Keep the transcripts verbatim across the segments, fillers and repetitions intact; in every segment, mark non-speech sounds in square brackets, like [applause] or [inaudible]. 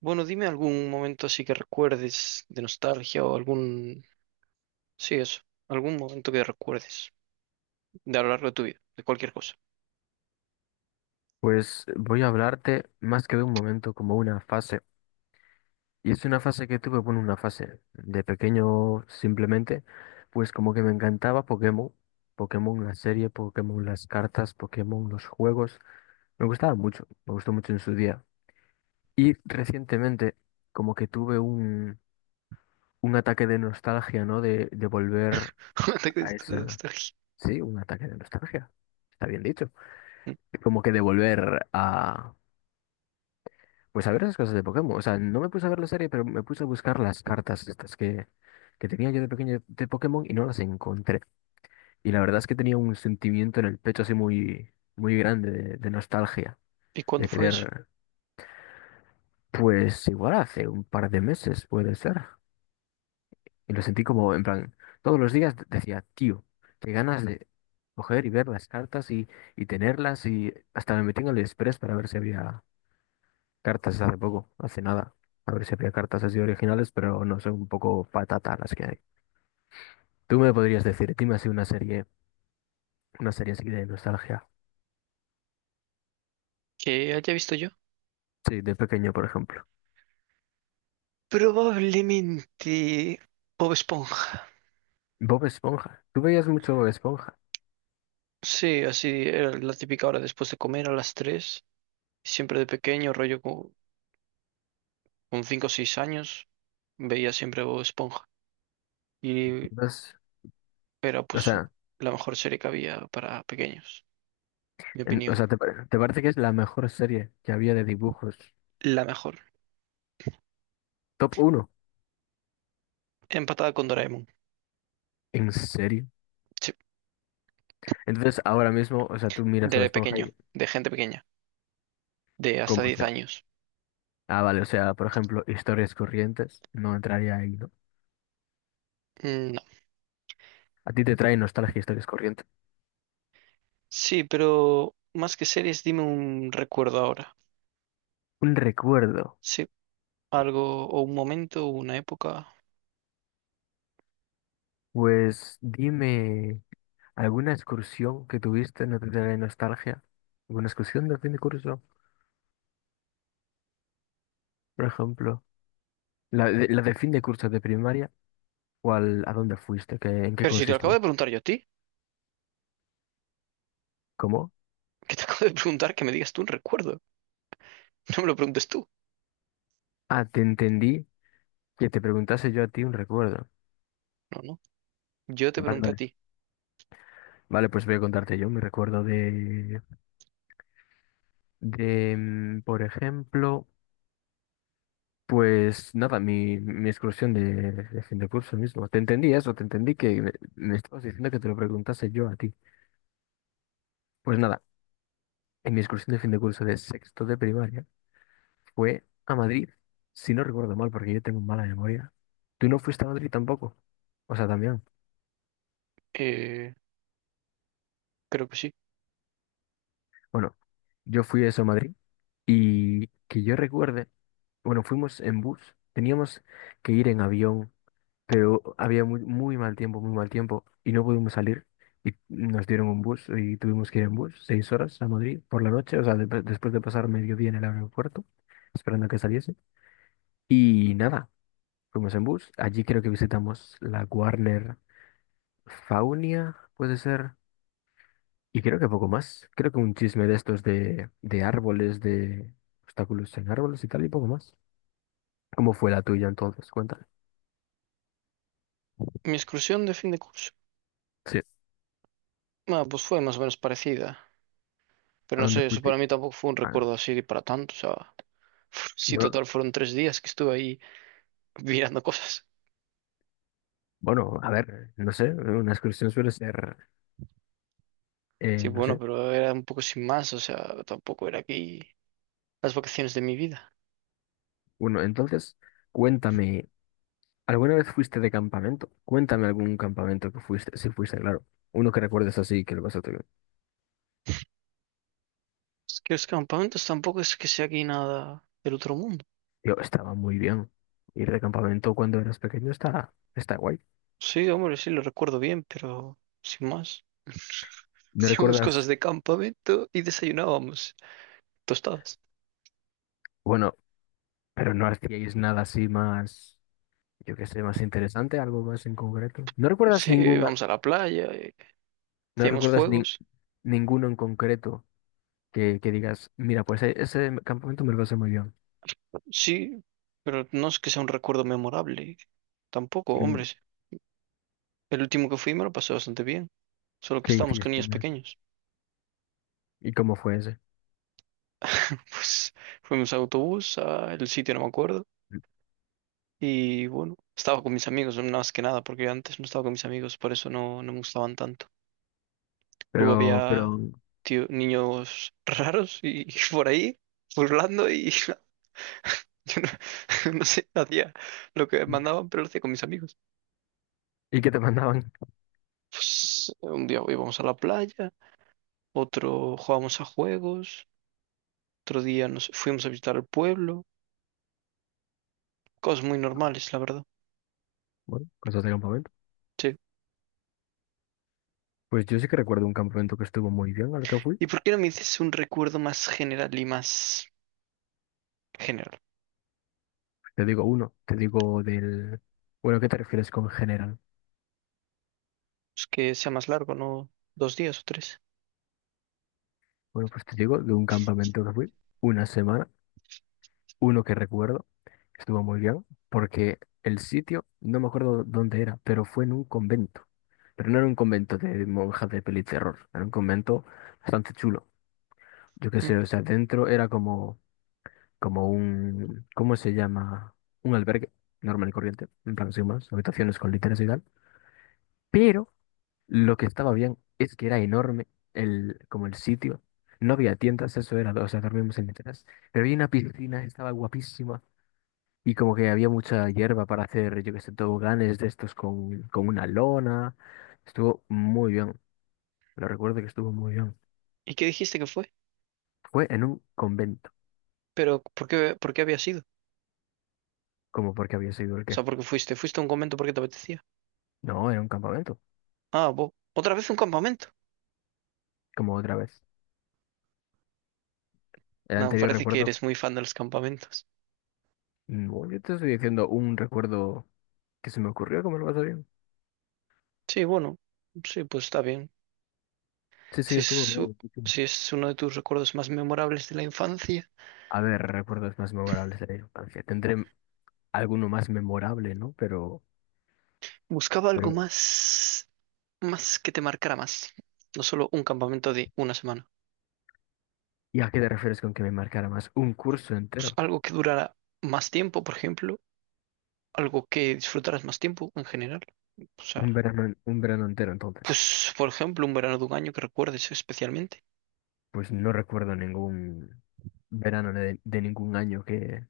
Bueno, dime algún momento así que recuerdes de nostalgia o algún... Sí, eso. Algún momento que recuerdes de a lo largo de tu vida, de cualquier cosa. Pues voy a hablarte más que de un momento, como una fase. Y es una fase que tuve, bueno, una fase de pequeño simplemente, pues como que me encantaba Pokémon, Pokémon la serie, Pokémon las cartas, Pokémon los juegos. Me gustaba mucho, me gustó mucho en su día. Y recientemente como que tuve un, un ataque de nostalgia, ¿no? De, de volver [laughs] Un ataque de a esa... nostalgia. Sí, un ataque de nostalgia. Está bien dicho. ¿Mm? Como que de volver a pues a ver esas cosas de Pokémon. O sea, no me puse a ver la serie, pero me puse a buscar las cartas estas que, que tenía yo de pequeño de de Pokémon y no las encontré. Y la verdad es que tenía un sentimiento en el pecho así muy, muy grande de, de nostalgia, ¿Y de cuándo fue eso? querer, pues igual hace un par de meses puede ser. Y lo sentí como, en plan, todos los días decía, tío, qué ganas de coger y ver las cartas y, y tenerlas y hasta me metí en el Express para ver si había cartas hace poco, hace nada. A ver si había cartas así originales, pero no son un poco patata las que hay. Tú me podrías decir, dime así una serie, una serie así de nostalgia. ¿Que haya visto yo? Sí, de pequeño, por ejemplo. Probablemente Bob Esponja. Bob Esponja. Tú veías mucho Bob Esponja. Sí, así era la típica hora después de comer a las tres. Siempre de pequeño, rollo co- con, cinco o seis años, veía siempre Bob Esponja. Y Entonces, era o pues sea, la mejor serie que había para pequeños, mi en- o opinión. sea, te, pare- ¿te parece que es la mejor serie que había de dibujos? La mejor. Top uno, Empatada con Doraemon. ¿en serio? Sí, Entonces, ahora mismo, o sea, tú miras Bob de Esponja y pequeño, de gente pequeña, de hasta ¿cómo diez sea? años. Ah, vale, o sea, por ejemplo, historias corrientes. No entraría ahí, ¿no? Mm, No. A ti te trae nostalgia historias corrientes. Sí, pero más que series, dime un recuerdo ahora. Un recuerdo. Sí, algo o un momento, una época. Pues dime, ¿alguna excursión que tuviste no te trae nostalgia? ¿Alguna excursión de fin de curso, por ejemplo? ¿La de, la de fin de curso de primaria? ¿O al- a dónde fuiste? ¿Qué- ¿en qué Pero si te lo acabo de consistió? preguntar yo a ti, ¿Cómo? que te [laughs] acabo de preguntar que me digas tú un recuerdo. [laughs] No me lo preguntes tú. Ah, te entendí que te preguntase yo a ti un recuerdo. No, no. Yo te Vale, pregunté a vale. ti. Vale, pues voy a contarte yo mi recuerdo de, de, mm, por ejemplo, pues nada, mi, mi excursión de, de fin de curso mismo. Te entendí eso, te entendí que me me estabas diciendo que te lo preguntase yo a ti. Pues nada. En mi excursión de fin de curso de sexto de primaria fue a Madrid, si no recuerdo mal, porque yo tengo mala memoria. ¿Tú no fuiste a Madrid tampoco? O sea, también. Eh, creo que sí. Bueno, yo fui eso a Madrid y que yo recuerde, bueno, fuimos en bus, teníamos que ir en avión, pero había muy, muy mal tiempo, muy mal tiempo y no pudimos salir. Y nos dieron un bus y tuvimos que ir en bus seis horas a Madrid por la noche, o sea, de- después de pasar mediodía en el aeropuerto, esperando a que saliese. Y nada. Fuimos en bus. Allí creo que visitamos la Warner Faunia, puede ser. Y creo que poco más. Creo que un chisme de estos de, de árboles, de obstáculos en árboles y tal, y poco más. ¿Cómo fue la tuya entonces? Cuéntame. Mi excursión de fin de curso. Sí. Ah, pues fue más o menos parecida. Pero ¿A no dónde sé, eso fuiste? para mí tampoco fue un Ah, recuerdo así para tanto. O sea, [laughs] si no, total fueron tres días que estuve ahí [laughs] mirando cosas. bueno, a ver, no sé. Una excursión suele ser, Sí, eh, no bueno, sé. pero era un poco sin más, o sea, tampoco era aquí las vacaciones de mi vida. Bueno, entonces, cuéntame. ¿Alguna vez fuiste de campamento? Cuéntame algún campamento que fuiste, si fuiste, claro. Uno que recuerdes así, que lo vas a Es que los campamentos tampoco es que sea aquí nada del otro mundo. yo estaba muy bien. Ir de campamento cuando eras pequeño está, está guay. Sí, hombre, sí, lo recuerdo bien, pero sin más. [laughs] ¿No Hacíamos cosas recuerdas? de campamento y desayunábamos tostadas. Bueno, pero no hacíais nada así más, yo qué sé, más interesante, algo más en concreto. ¿No recuerdas Sí, ninguna, íbamos a la playa, eh, no hacíamos recuerdas nin- juegos. ninguno en concreto que, que digas, mira, pues e- ese campamento me lo pasé muy bien? Sí, pero no es que sea un recuerdo memorable. Tampoco, hombre. ¿En- Sí. El último que fui me lo pasé bastante bien, solo que ¿qué estábamos con hiciste niños en ese? pequeños. ¿Y cómo fue ese? [laughs] Pues fuimos a autobús al sitio, no me acuerdo. Y bueno, estaba con mis amigos, no, más que nada, porque antes no estaba con mis amigos, por eso no, no me gustaban tanto. Luego Pero, pero, había tío- niños raros y, [laughs] por ahí, burlando, y [laughs] yo no, [laughs] no sé, hacía lo que mandaban, pero lo hacía con mis amigos. ¿y qué te [laughs] mandaban? Pues, un día íbamos a la playa, otro jugábamos a juegos, otro día nos fuimos a visitar el pueblo, cosas muy normales, la verdad. Bueno, cosas de campamento. Sí. Pues yo sí que recuerdo un campamento que estuvo muy bien al que fui. ¿Y por qué no me dices un recuerdo más general y más general? Te digo uno, te digo del... Bueno, ¿qué te refieres con general? Pues que sea más largo, no dos días o tres. Bueno, pues te digo de un campamento que fui, una semana, uno que recuerdo, estuvo muy bien, porque el sitio, no me acuerdo dónde era, pero fue en un convento. Pero no era un convento de monjas de peli terror, era un convento bastante chulo. Yo qué Mm. sé, o sea, dentro era como, como un, ¿cómo se llama? Un albergue normal y corriente, en plan sin más, habitaciones con literas y tal. Pero lo que estaba bien es que era enorme el, como el sitio. No había tiendas, eso era, o sea, dormimos en literas. Pero había una piscina, estaba guapísima. Y como que había mucha hierba para hacer, yo que sé, toboganes de estos con, con una lona. Estuvo muy bien. Lo recuerdo que estuvo muy bien. ¿Y qué dijiste que fue? Fue en un convento. Pero ¿por qué, por qué había sido? ¿Como porque había sido el O qué? sea, ¿por qué fuiste? ¿Fuiste a un convento porque te apetecía? No, era un campamento. Ah, bo- ¿otra vez un campamento? Como otra vez. El No, anterior parece que recuerdo. eres muy fan de los campamentos. No, yo te estoy diciendo un recuerdo que se me ocurrió, ¿cómo lo vas a bien? Sí, bueno, sí, pues está bien. Sí, sí, Si es, estuvo su- muy bien. si es uno de tus recuerdos más memorables de la infancia, A ver, recuerdos más memorables de la infancia. Tendré alguno más memorable, ¿no? Pero, buscaba algo pero, más, más que te marcara más. No solo un campamento de una semana. ¿y a qué te refieres con que me marcara más? Un curso Pues, entero, algo que durara más tiempo, por ejemplo, algo que disfrutaras más tiempo en general. O un sea, verano, en- un verano entero, entonces. pues por ejemplo, un verano de un año que recuerdes especialmente. Pues no recuerdo ningún verano de, de ningún año que,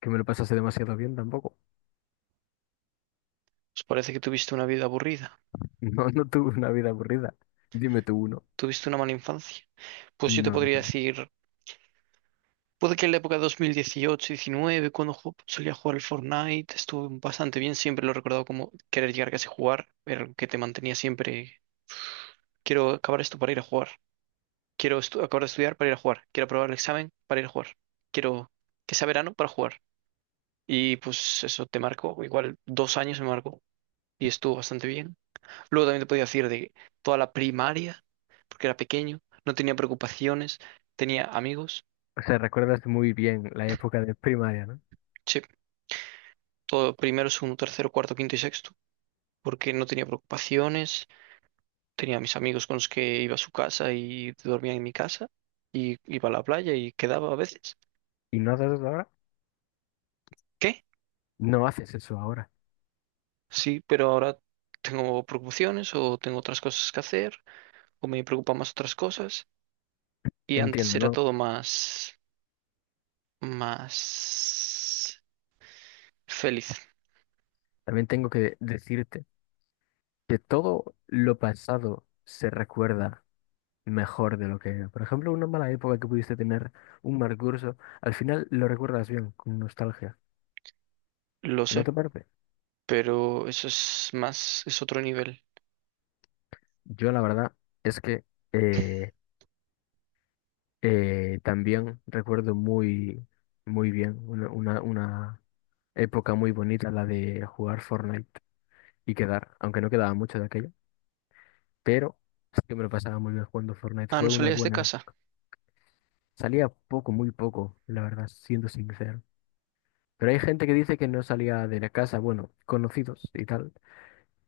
que me lo pasase demasiado bien tampoco. [laughs] Pues parece que tuviste una vida aburrida, No, no tuve una vida aburrida. Dime tú uno. tuviste una mala infancia. Pues yo te No, no podría tengo. decir, puede que en la época de dos mil dieciocho-diecinueve, cuando ju- solía jugar al Fortnite, estuve bastante bien, siempre lo he recordado como querer llegar casi a casa y jugar, era algo que te mantenía siempre, quiero acabar esto para ir a jugar, quiero estu- acabar de estudiar para ir a jugar, quiero aprobar el examen para ir a jugar, quiero que sea verano para jugar. Y pues eso te marcó, igual dos años me marcó y estuvo bastante bien. Luego también te podía decir de toda la primaria, porque era pequeño, no tenía preocupaciones, tenía amigos, O sea, recuerdas muy bien la época de primaria, ¿no? sí, todo primero, segundo, tercero, cuarto, quinto y sexto, porque no tenía preocupaciones, tenía a mis amigos con los que iba a su casa y dormía en mi casa y iba a la playa y quedaba a veces. ¿Y no haces eso ahora? ¿Qué? No haces eso ahora. Sí, pero ahora tengo preocupaciones o tengo otras cosas que hacer o me preocupan más otras cosas y antes Entiendo, era ¿no? todo más más feliz. También tengo que decirte que todo lo pasado se recuerda mejor de lo que era. Por ejemplo, una mala época que pudiste tener, un mal curso, al final lo recuerdas bien, con nostalgia. Lo ¿No te sé, parece? pero eso es más, es otro nivel. Yo la verdad es que eh, eh, también recuerdo muy, muy bien una, una, una época muy bonita, la de jugar Fortnite y quedar, aunque no quedaba mucho de aquello, pero sí que me lo pasaba muy bien jugando Fortnite. Ah, Fue no una salías de buena casa. época. Salía poco, muy poco, la verdad, siendo sincero. Pero hay gente que dice que no salía de la casa, bueno, conocidos y tal,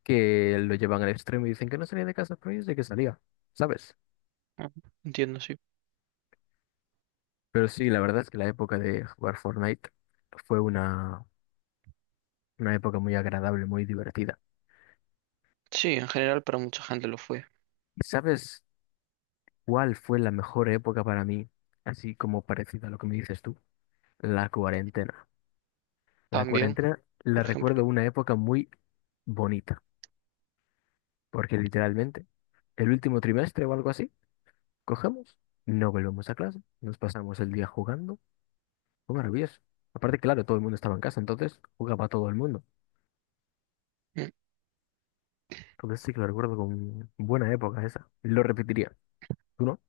que lo llevan al extremo y dicen que no salía de casa, pero yo sé que salía, ¿sabes? Ah, entiendo, sí. Pero sí, la verdad es que la época de jugar Fortnite fue una, una época muy agradable, muy divertida. Sí, en general para mucha gente lo fue. ¿Y sabes cuál fue la mejor época para mí? Así como parecida a lo que me dices tú, la cuarentena. La También, cuarentena por la ejemplo. recuerdo una época muy bonita, porque literalmente el último trimestre o algo así cogemos, no volvemos a clase, nos pasamos el día jugando. Fue maravilloso. Aparte, claro, todo el mundo estaba en casa, entonces jugaba todo el mundo. Mm. O Entonces sí que lo recuerdo con buena época esa. Lo repetiría. ¿Tú no?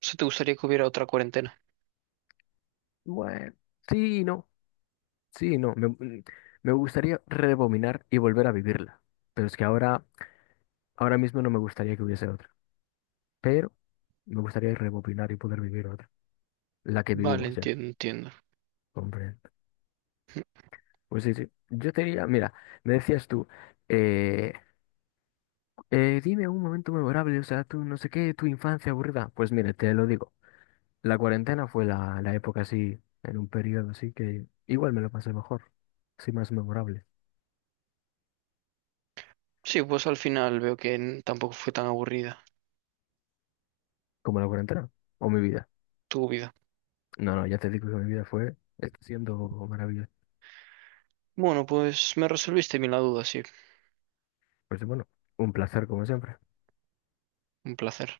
sea, ¿te gustaría que hubiera otra cuarentena? Bueno, sí, y no, sí, y no. Me, mm, me gustaría rebobinar y volver a vivirla. Pero es que ahora, ahora mismo no me gustaría que hubiese otra. Pero me gustaría rebobinar y poder vivir otra. La que Vale, vivimos ya. entiendo, entiendo. Hombre. Pues sí, sí. Yo te diría, mira, me decías tú, eh, Eh, dime un momento memorable, o sea, tú no sé qué, tu infancia aburrida. Pues mire, te lo digo. La cuarentena fue la, la época así, en un periodo así que igual me lo pasé mejor, así más memorable, Sí, pues al final veo que n- tampoco fue tan aburrida como la cuarentena o mi vida. tu vida. No, no, ya te digo que mi vida fue, está siendo maravillosa. Bueno, pues me resolviste bien la duda, sí. Pues bueno, un placer como siempre. Un placer.